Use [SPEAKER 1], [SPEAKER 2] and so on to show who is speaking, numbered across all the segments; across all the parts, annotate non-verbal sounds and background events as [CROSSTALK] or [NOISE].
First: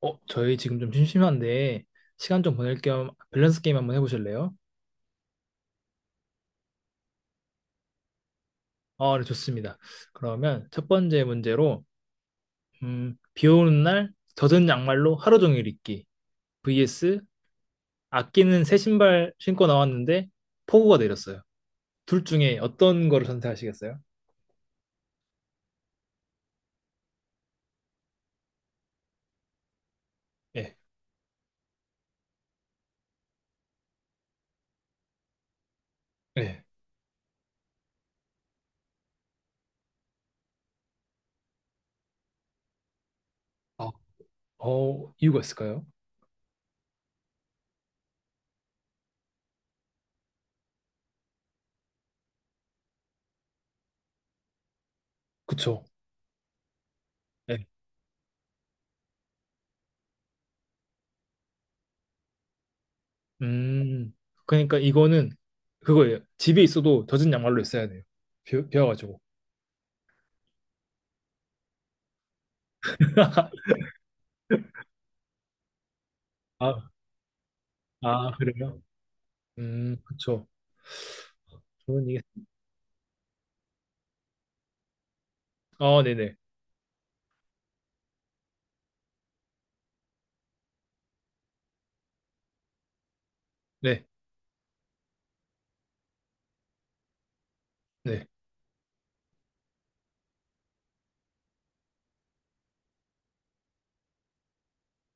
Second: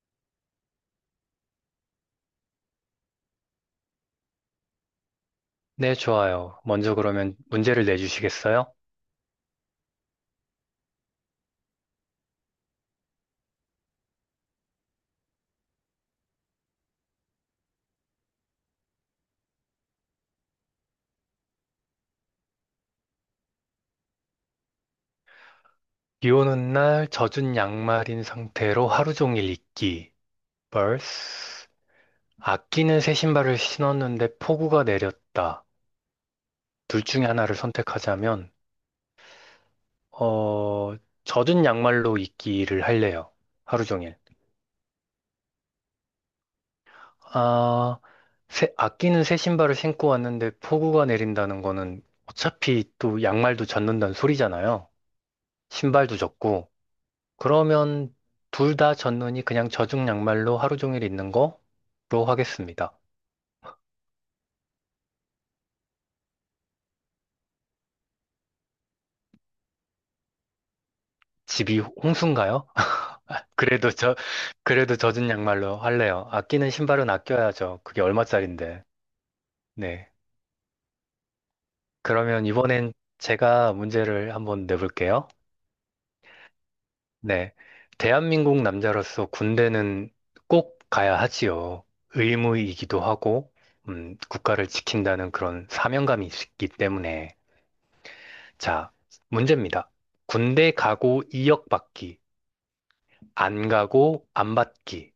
[SPEAKER 1] 저희 지금 좀 심심한데 시간 좀 보낼 겸 밸런스 게임 한번 해보실래요?
[SPEAKER 2] 네, 좋아요. 먼저 그러면 문제를 내주시겠어요?
[SPEAKER 1] 아, 네, 좋습니다. 그러면 첫 번째 문제로 비 오는 날 젖은 양말로 하루 종일 입기 vs 아끼는 새 신발 신고 나왔는데 폭우가 내렸어요. 둘 중에 어떤 거를 선택하시겠어요?
[SPEAKER 2] 비 오는 날 젖은 양말인 상태로 하루 종일 있기.
[SPEAKER 1] 예,
[SPEAKER 2] vs 아끼는 새 신발을 신었는데 폭우가 내렸다.
[SPEAKER 1] 예.
[SPEAKER 2] 둘 중에 하나를 선택하자면, 어, 젖은 양말로 있기를 할래요. 하루
[SPEAKER 1] 아,
[SPEAKER 2] 종일.
[SPEAKER 1] 이유가 있을까요?
[SPEAKER 2] 아, 아끼는 새 신발을 신고 왔는데 폭우가 내린다는 거는 어차피 또 양말도 젖는다는 소리잖아요.
[SPEAKER 1] 그쵸.
[SPEAKER 2] 신발도 젖고.
[SPEAKER 1] 예.
[SPEAKER 2] 그러면 둘 다 젖는이 그냥 젖은 양말로 하루 종일 있는 거로 하겠습니다.
[SPEAKER 1] 음, 그러니까 이거는 그거예요. 집에 있어도 젖은 양말로 있어야 돼요. 비와가지고.
[SPEAKER 2] 집이 홍수인가요? [LAUGHS]
[SPEAKER 1] [LAUGHS]
[SPEAKER 2] 그래도 저, 그래도 젖은 양말로 할래요. 아끼는
[SPEAKER 1] 아,
[SPEAKER 2] 신발은 아껴야죠. 그게
[SPEAKER 1] 아, 그래요?
[SPEAKER 2] 얼마짜린데. 네.
[SPEAKER 1] 그쵸. 저는 이게,
[SPEAKER 2] 그러면 이번엔 제가 문제를 한번 내볼게요.
[SPEAKER 1] 아, 네네.
[SPEAKER 2] 네. 대한민국 남자로서 군대는 꼭 가야 하지요. 의무이기도 하고,
[SPEAKER 1] 네,
[SPEAKER 2] 국가를 지킨다는 그런 사명감이 있기 때문에.
[SPEAKER 1] 네.
[SPEAKER 2] 자, 문제입니다. 군대 가고 2억 받기, 안 가고 안 받기.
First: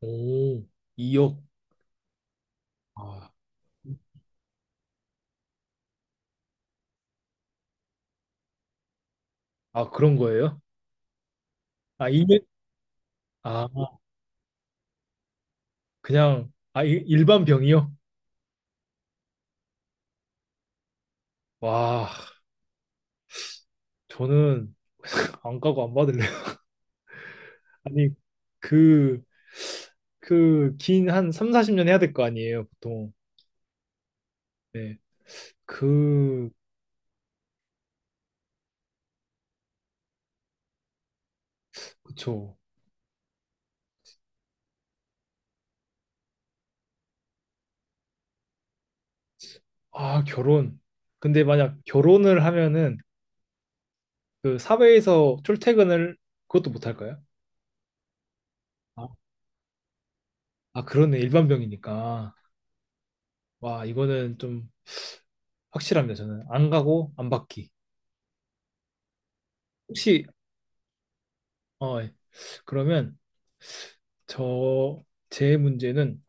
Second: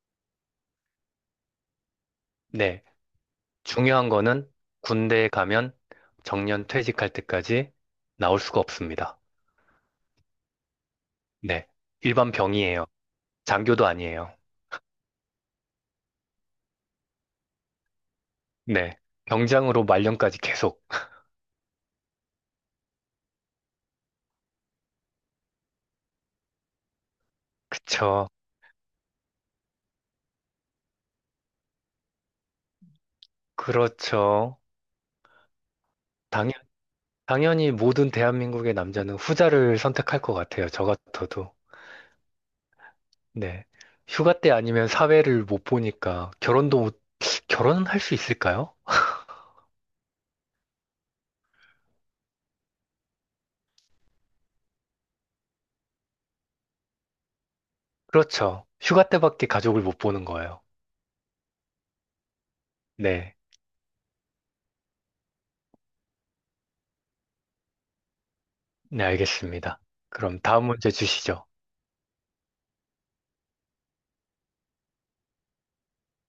[SPEAKER 1] 오, 2억.
[SPEAKER 2] 네,
[SPEAKER 1] 아,
[SPEAKER 2] 중요한 거는 군대에 가면 정년 퇴직할 때까지 나올 수가 없습니다.
[SPEAKER 1] 아, 그런 거예요?
[SPEAKER 2] 네,
[SPEAKER 1] 아, 이
[SPEAKER 2] 일반
[SPEAKER 1] 년
[SPEAKER 2] 병이에요.
[SPEAKER 1] 아,
[SPEAKER 2] 장교도 아니에요.
[SPEAKER 1] 그냥, 아, 일반 병이요?
[SPEAKER 2] 네, 병장으로 말년까지 계속.
[SPEAKER 1] 와, 저는 안 가고 안 받을래요. [LAUGHS] 아니,
[SPEAKER 2] 그쵸,
[SPEAKER 1] 그, 긴 한 3, 40년 해야 될 거 아니에요, 보통.
[SPEAKER 2] 그렇죠.
[SPEAKER 1] 네. 그,
[SPEAKER 2] 당연, 당연히 모든 대한민국의 남자는 후자를 선택할 것 같아요. 저 같아도.
[SPEAKER 1] 그쵸.
[SPEAKER 2] 네. 휴가 때 아니면 사회를 못 보니까 결혼도 못, 결혼은 할 수 있을까요?
[SPEAKER 1] 아, 결혼. 근데 만약 결혼을 하면은, 사회에서 출퇴근을, 그것도 못 할까요?
[SPEAKER 2] 그렇죠. 휴가 때밖에 가족을 못 보는 거예요.
[SPEAKER 1] 아, 그러네. 일반병이니까.
[SPEAKER 2] 네.
[SPEAKER 1] 와, 이거는 좀 확실합니다. 저는 안 가고 안 받기.
[SPEAKER 2] 네, 알겠습니다.
[SPEAKER 1] 혹시,
[SPEAKER 2] 그럼 다음 문제 주시죠.
[SPEAKER 1] 예. 그러면 저, 제 문제는,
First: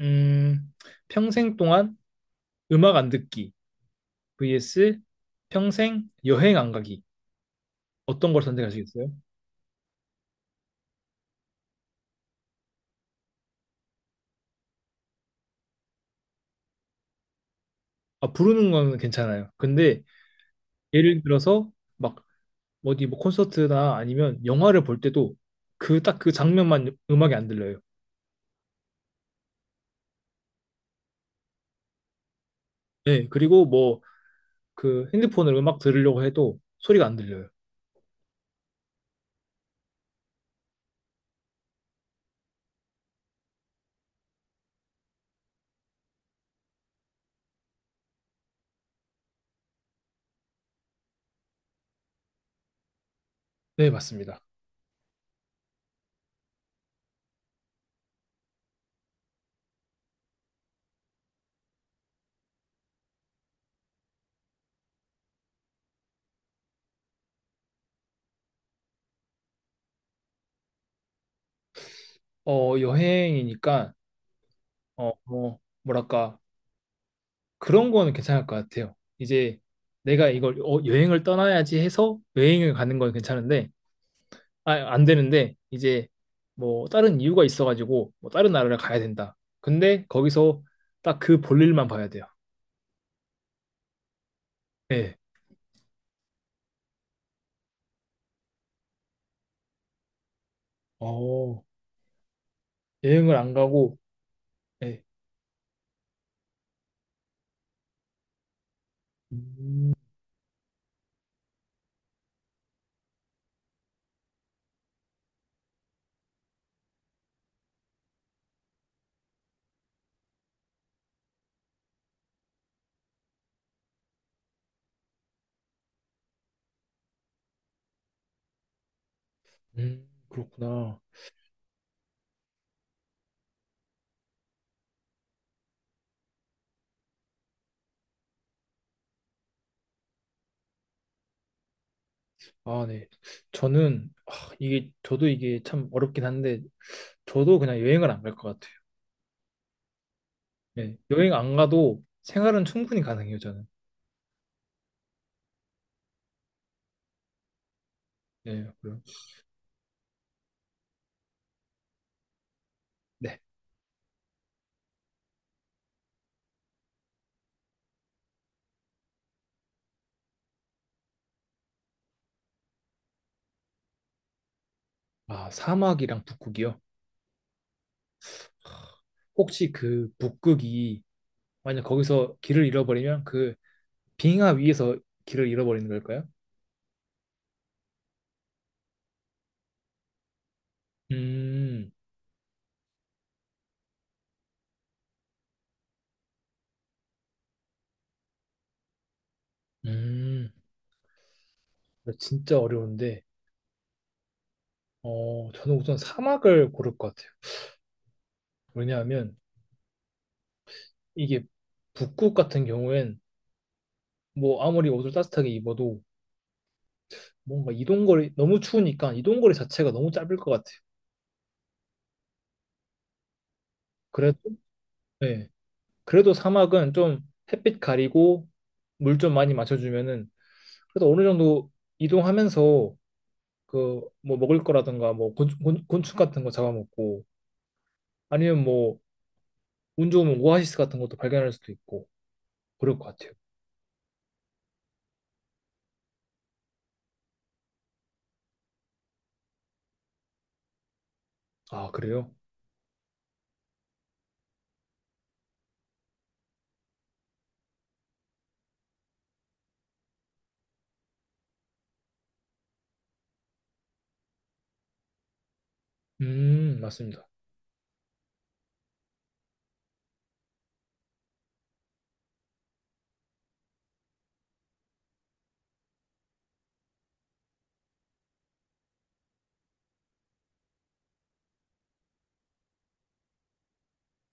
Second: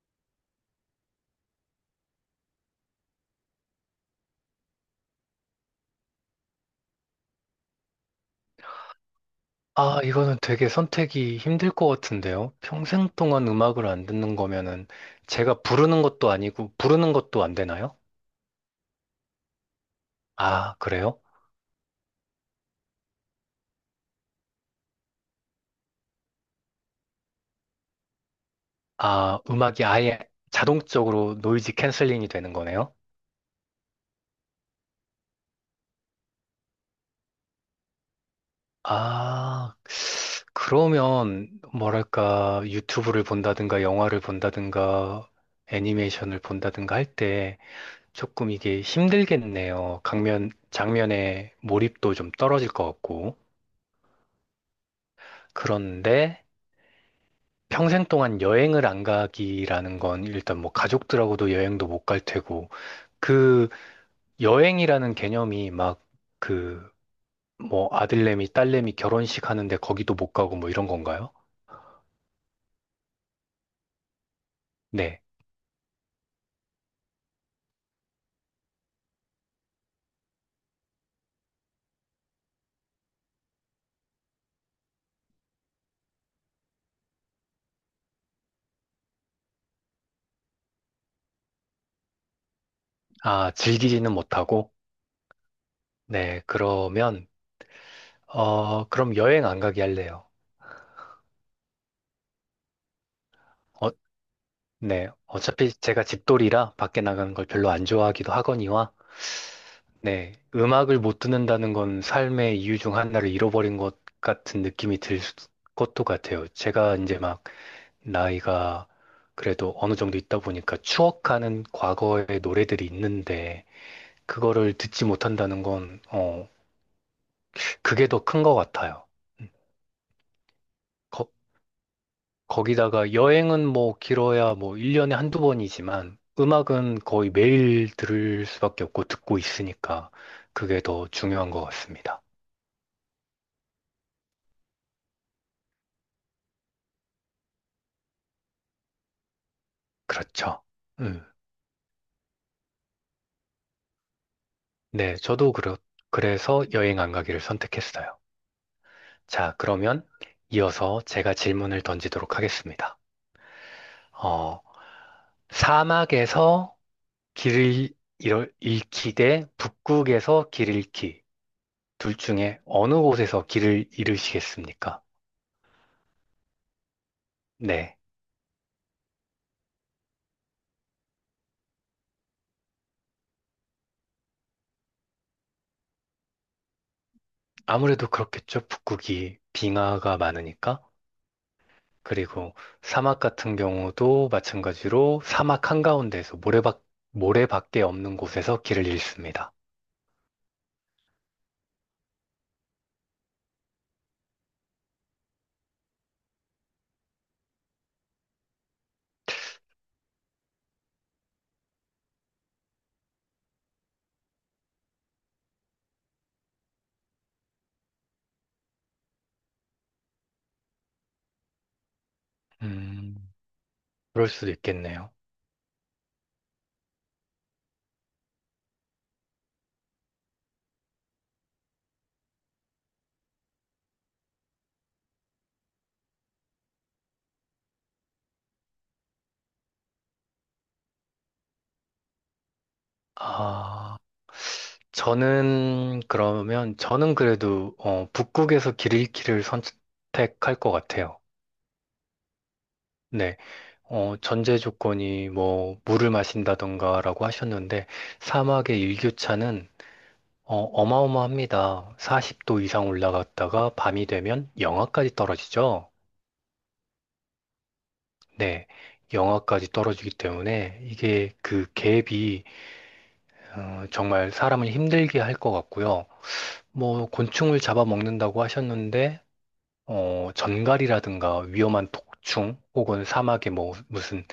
[SPEAKER 1] 음, 평생 동안 음악 안 듣기 vs 평생 여행 안 가기. 어떤 걸 선택하시겠어요?
[SPEAKER 2] 아, 이거는 되게 선택이 힘들 것 같은데요. 평생 동안 음악을 안 듣는 거면은 제가 부르는 것도 아니고 부르는 것도 안 되나요?
[SPEAKER 1] 아, 부르는 거는 괜찮아요. 근데
[SPEAKER 2] 아, 그래요?
[SPEAKER 1] 예를 들어서 막 어디 뭐 콘서트나 아니면 영화를 볼 때도 그 딱 그 장면만 음악이 안 들려요.
[SPEAKER 2] 아, 음악이 아예 자동적으로 노이즈 캔슬링이 되는 거네요?
[SPEAKER 1] 네, 그리고 뭐 그 핸드폰으로 음악 들으려고 해도 소리가 안 들려요.
[SPEAKER 2] 아, 그러면 뭐랄까 유튜브를 본다든가 영화를 본다든가 애니메이션을 본다든가 할 때 조금 이게 힘들겠네요. 강면 장면에 몰입도 좀 떨어질 것 같고.
[SPEAKER 1] 네, 맞습니다.
[SPEAKER 2] 그런데 평생 동안 여행을 안 가기라는 건 일단 뭐 가족들하고도 여행도 못 갈 테고 그 여행이라는 개념이 막 그 뭐 아들내미 딸내미 결혼식 하는데 거기도 못 가고 뭐 이런 건가요?
[SPEAKER 1] 여행이니까,
[SPEAKER 2] 네.
[SPEAKER 1] 뭐, 뭐랄까, 그런 거는 괜찮을 것 같아요. 이제 내가 이걸 여행을 떠나야지 해서 여행을 가는 건 괜찮은데, 아, 안 되는데, 이제 뭐, 다른 이유가 있어가지고, 뭐, 다른 나라를 가야 된다. 근데 거기서 딱 그 볼일만 봐야 돼요.
[SPEAKER 2] 아, 즐기지는 못하고
[SPEAKER 1] 네.
[SPEAKER 2] 네, 그러면, 그럼 여행 안 가게 할래요.
[SPEAKER 1] 어, 여행을 안
[SPEAKER 2] 어,
[SPEAKER 1] 가고, 네.
[SPEAKER 2] 네. 어차피 제가 집돌이라 밖에 나가는 걸 별로 안 좋아하기도 하거니와,
[SPEAKER 1] 음,
[SPEAKER 2] 네. 음악을 못 듣는다는 건 삶의 이유 중 하나를 잃어버린 것 같은 느낌이 것도 같아요. 제가 이제 막 나이가 그래도 어느 정도 있다 보니까 추억하는 과거의 노래들이 있는데, 그거를 듣지 못한다는 건, 어, 그게 더 큰 것 같아요. 음,
[SPEAKER 1] 그렇구나.
[SPEAKER 2] 거- 거기다가 여행은 뭐 길어야 뭐 1년에 한두 번이지만 음악은 거의 매일 들을 수밖에 없고 듣고 있으니까 그게 더 중요한 것 같습니다.
[SPEAKER 1] 아, 네. 저는 이게 저도 이게 참 어렵긴 한데 저도 그냥 여행을 안 갈 것 같아요.
[SPEAKER 2] 그렇죠.
[SPEAKER 1] 네.
[SPEAKER 2] 음.
[SPEAKER 1] 여행 안 가도 생활은 충분히 가능해요, 저는.
[SPEAKER 2] 네, 그래서 여행 안 가기를 선택했어요.
[SPEAKER 1] 네. 그럼.
[SPEAKER 2] 자, 그러면 이어서 제가 질문을 던지도록 하겠습니다.
[SPEAKER 1] 네.
[SPEAKER 2] 어, 사막에서 길을 잃기 대 북극에서 길 잃기. 둘 중에 어느 곳에서 길을 잃으시겠습니까?
[SPEAKER 1] 아, 사막이랑 북극이요.
[SPEAKER 2] 네.
[SPEAKER 1] 혹시 그 북극이 만약 거기서 길을 잃어버리면 그 빙하 위에서 길을 잃어버리는 걸까요?
[SPEAKER 2] 아무래도 그렇겠죠. 북극이 빙하가 많으니까.
[SPEAKER 1] 음.
[SPEAKER 2] 그리고 사막 같은 경우도 마찬가지로 사막 한가운데에서 모래밖에 없는 곳에서 길을 잃습니다.
[SPEAKER 1] 음. 아, 진짜 어려운데. 저는 우선 사막을 고를 것 같아요. 왜냐하면 이게 북극 같은 경우엔 뭐 아무리 옷을 따뜻하게 입어도 뭔가 이동거리 너무 추우니까 이동거리 자체가 너무 짧을 것 같아요.
[SPEAKER 2] 음, 그럴
[SPEAKER 1] 그래도
[SPEAKER 2] 수도 있겠네요.
[SPEAKER 1] 네. 그래도 사막은 좀 햇빛 가리고 물 좀 많이 마셔주면은 그래도 어느 정도 이동하면서 그 뭐 먹을 거라든가 뭐 곤충 같은 거 잡아먹고 아니면 뭐 운 좋으면 오아시스 같은 것도 발견할 수도 있고 그럴 것 같아요.
[SPEAKER 2] 아, 저는 그래도, 어, 북극에서 길 잃기를 선택할 것 같아요.
[SPEAKER 1] 아 그래요?
[SPEAKER 2] 네, 어, 전제 조건이 뭐, 물을 마신다던가라고 하셨는데, 사막의 일교차는 어마어마합니다. 40도 이상 올라갔다가 밤이 되면 영하까지 떨어지죠.
[SPEAKER 1] 맞습니다.
[SPEAKER 2] 네, 영하까지 떨어지기 때문에 이게 그 갭이 정말 사람을 힘들게 할 것 같고요. 뭐 곤충을 잡아먹는다고 하셨는데 전갈이라든가 위험한 독충 혹은 사막에 뭐 무슨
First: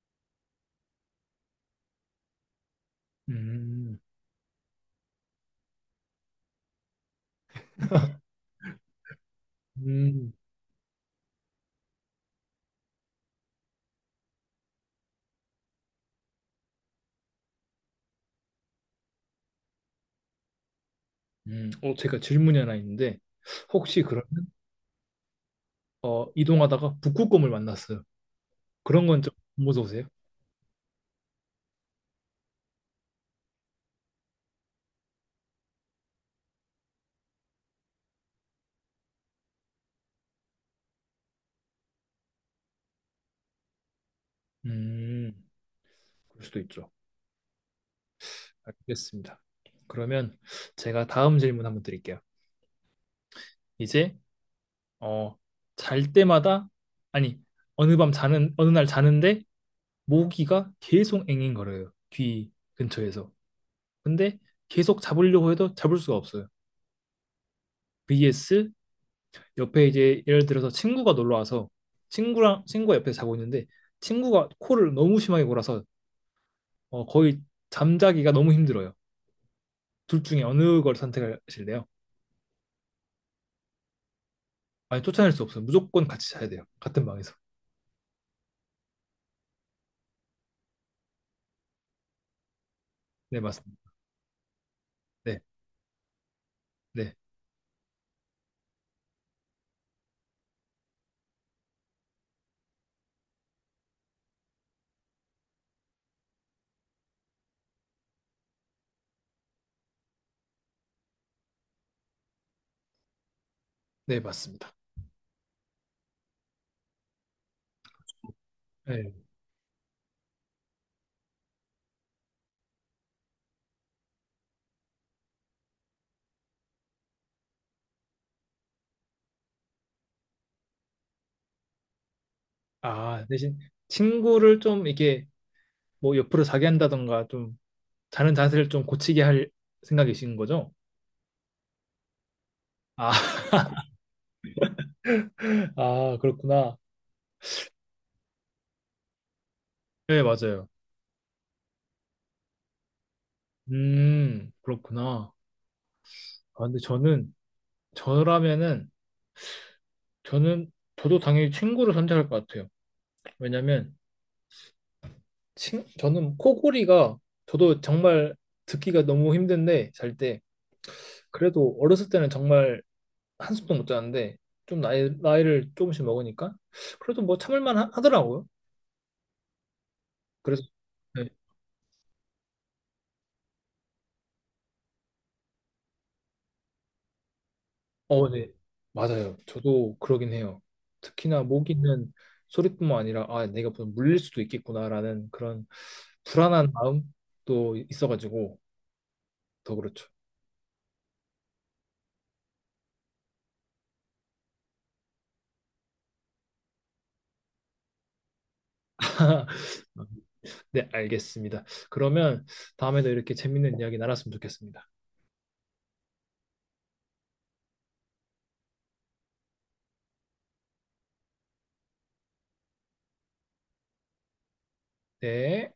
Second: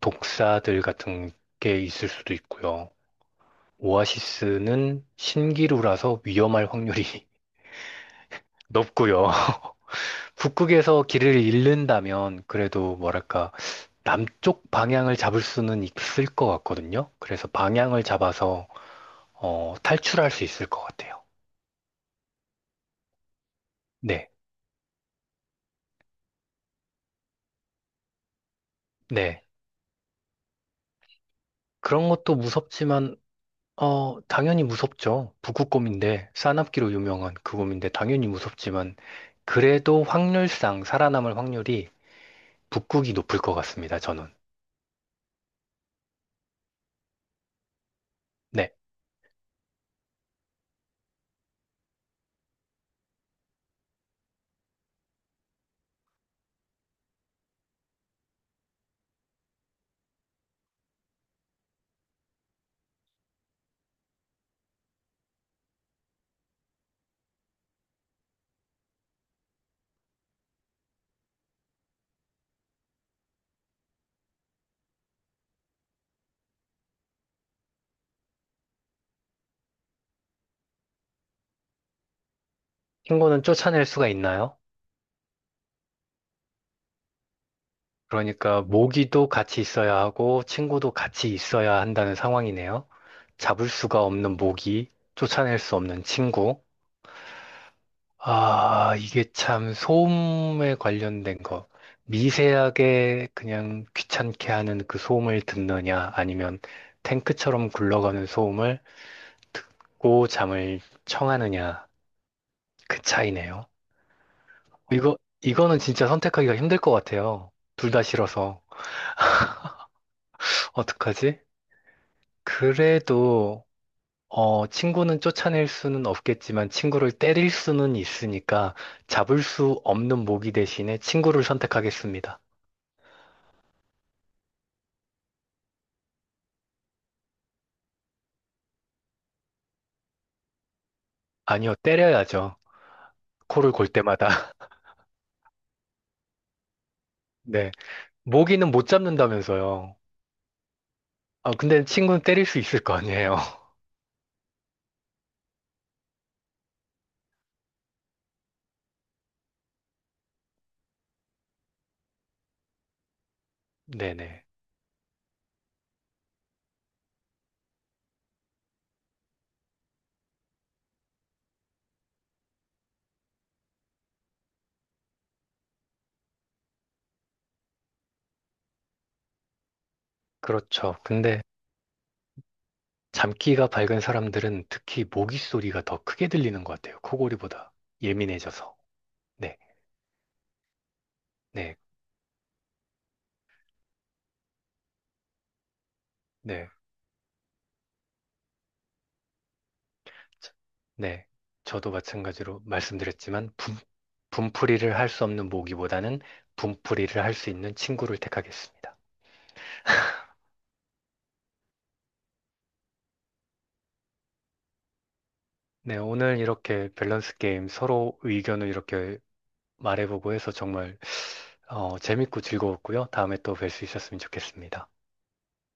[SPEAKER 2] 독사들 같은 게 있을 수도 있고요.
[SPEAKER 1] 음,
[SPEAKER 2] 오아시스는 신기루라서 위험할 확률이 [LAUGHS] 높고요. [LAUGHS]
[SPEAKER 1] 음,
[SPEAKER 2] 북극에서 길을 잃는다면 그래도 뭐랄까 남쪽 방향을 잡을 수는 있을 것 같거든요. 그래서 방향을 잡아서 탈출할 수 있을 것 같아요.
[SPEAKER 1] 제가 질문이 하나 있는데 혹시
[SPEAKER 2] 네,
[SPEAKER 1] 그러면 이동하다가 북극곰을 만났어요. 그런 건 좀
[SPEAKER 2] 네.
[SPEAKER 1] 무서우세요?
[SPEAKER 2] 그런 것도 무섭지만 어, 당연히 무섭죠. 북극곰인데 싸납기로 유명한 그 곰인데 당연히 무섭지만 그래도 확률상 살아남을 확률이 북극이 높을 것 같습니다. 저는.
[SPEAKER 1] 음, 그럴 수도 있죠.
[SPEAKER 2] 네.
[SPEAKER 1] 알겠습니다. 그러면 제가 다음 질문 한번 드릴게요. 이제 어, 잘 때마다 아니 어느 날 자는데 모기가 계속 앵앵거려요. 귀 근처에서. 근데 계속 잡으려고 해도 잡을 수가 없어요. vs 옆에 이제 예를 들어서 친구가 놀러 와서 친구랑 친구가 옆에 자고 있는데 친구가 코를 너무 심하게 골아서 거의 잠자기가 너무 힘들어요. 둘 중에 어느 걸 선택하실래요?
[SPEAKER 2] 친구는 쫓아낼 수가 있나요?
[SPEAKER 1] 아니, 쫓아낼 수 없어요. 무조건 같이 자야 돼요. 같은 방에서.
[SPEAKER 2] 그러니까 모기도 같이 있어야 하고 친구도 같이 있어야 한다는 상황이네요.
[SPEAKER 1] 네,
[SPEAKER 2] 잡을
[SPEAKER 1] 맞습니다.
[SPEAKER 2] 수가 없는 모기,
[SPEAKER 1] 네,
[SPEAKER 2] 쫓아낼 수 없는 친구.
[SPEAKER 1] 네,
[SPEAKER 2] 아, 이게 참 소음에 관련된 거. 미세하게 그냥 귀찮게 하는 그 소음을 듣느냐, 아니면 탱크처럼 굴러가는 소음을 듣고 잠을 청하느냐, 그 차이네요.
[SPEAKER 1] 네, 맞습니다.
[SPEAKER 2] 이거, 이거는 진짜 선택하기가 힘들 것 같아요. 둘 다 싫어서.
[SPEAKER 1] 네.
[SPEAKER 2] 어떡하지? 그래도 친구는 쫓아낼 수는 없겠지만 친구를 때릴 수는 있으니까 잡을 수 없는 모기 대신에 친구를 선택하겠습니다.
[SPEAKER 1] 아, 대신 친구를 좀 이게 뭐 옆으로 자게 한다던가 좀 자는 자세를 좀 고치게 할 생각이신 거죠?
[SPEAKER 2] 아니요, 때려야죠.
[SPEAKER 1] 아,
[SPEAKER 2] 코를 골 때마다. [LAUGHS]
[SPEAKER 1] [LAUGHS] 아, 그렇구나.
[SPEAKER 2] 네. 모기는 못 잡는다면서요.
[SPEAKER 1] 네, 맞아요.
[SPEAKER 2] 아, 근데 친구는 때릴 수 있을 거 아니에요. [LAUGHS]
[SPEAKER 1] 그렇구나. 아, 근데 저는, 저라면은, 저도 당연히 친구를 선택할 것 같아요. 왜냐면,
[SPEAKER 2] 네네.
[SPEAKER 1] 저는 코골이가 저도 정말 듣기가 너무 힘든데 잘 때 그래도 어렸을 때는 정말 한숨도 못 자는데 좀 나이를 조금씩 먹으니까 그래도 뭐 참을만 하더라고요. 그래서
[SPEAKER 2] 그렇죠.
[SPEAKER 1] 네.
[SPEAKER 2] 근데 잠귀가 밝은 사람들은 특히 모기 소리가 더 크게 들리는 것 같아요. 코골이보다
[SPEAKER 1] 네.
[SPEAKER 2] 예민해져서.
[SPEAKER 1] 맞아요.
[SPEAKER 2] 네.
[SPEAKER 1] 저도 그러긴 해요. 특히나 목
[SPEAKER 2] 네.
[SPEAKER 1] 있는 소리뿐만 아니라 아 내가 무슨 물릴 수도 있겠구나라는 그런
[SPEAKER 2] 네.
[SPEAKER 1] 불안한 마음도 있어가지고 더 그렇죠.
[SPEAKER 2] 네, 저도 마찬가지로 말씀드렸지만 분풀이를 할 수 없는 모기보다는 분풀이를 할 수 있는 친구를 택하겠습니다.
[SPEAKER 1] [LAUGHS] 네, 알겠습니다. 그러면 다음에도 이렇게 재밌는 이야기 나눴으면 좋겠습니다.
[SPEAKER 2] 네, 오늘 이렇게 밸런스 게임 서로 의견을 이렇게 말해보고 해서 정말 재밌고 즐거웠고요. 다음에 또 뵐 수 있었으면 좋겠습니다.
[SPEAKER 1] 네.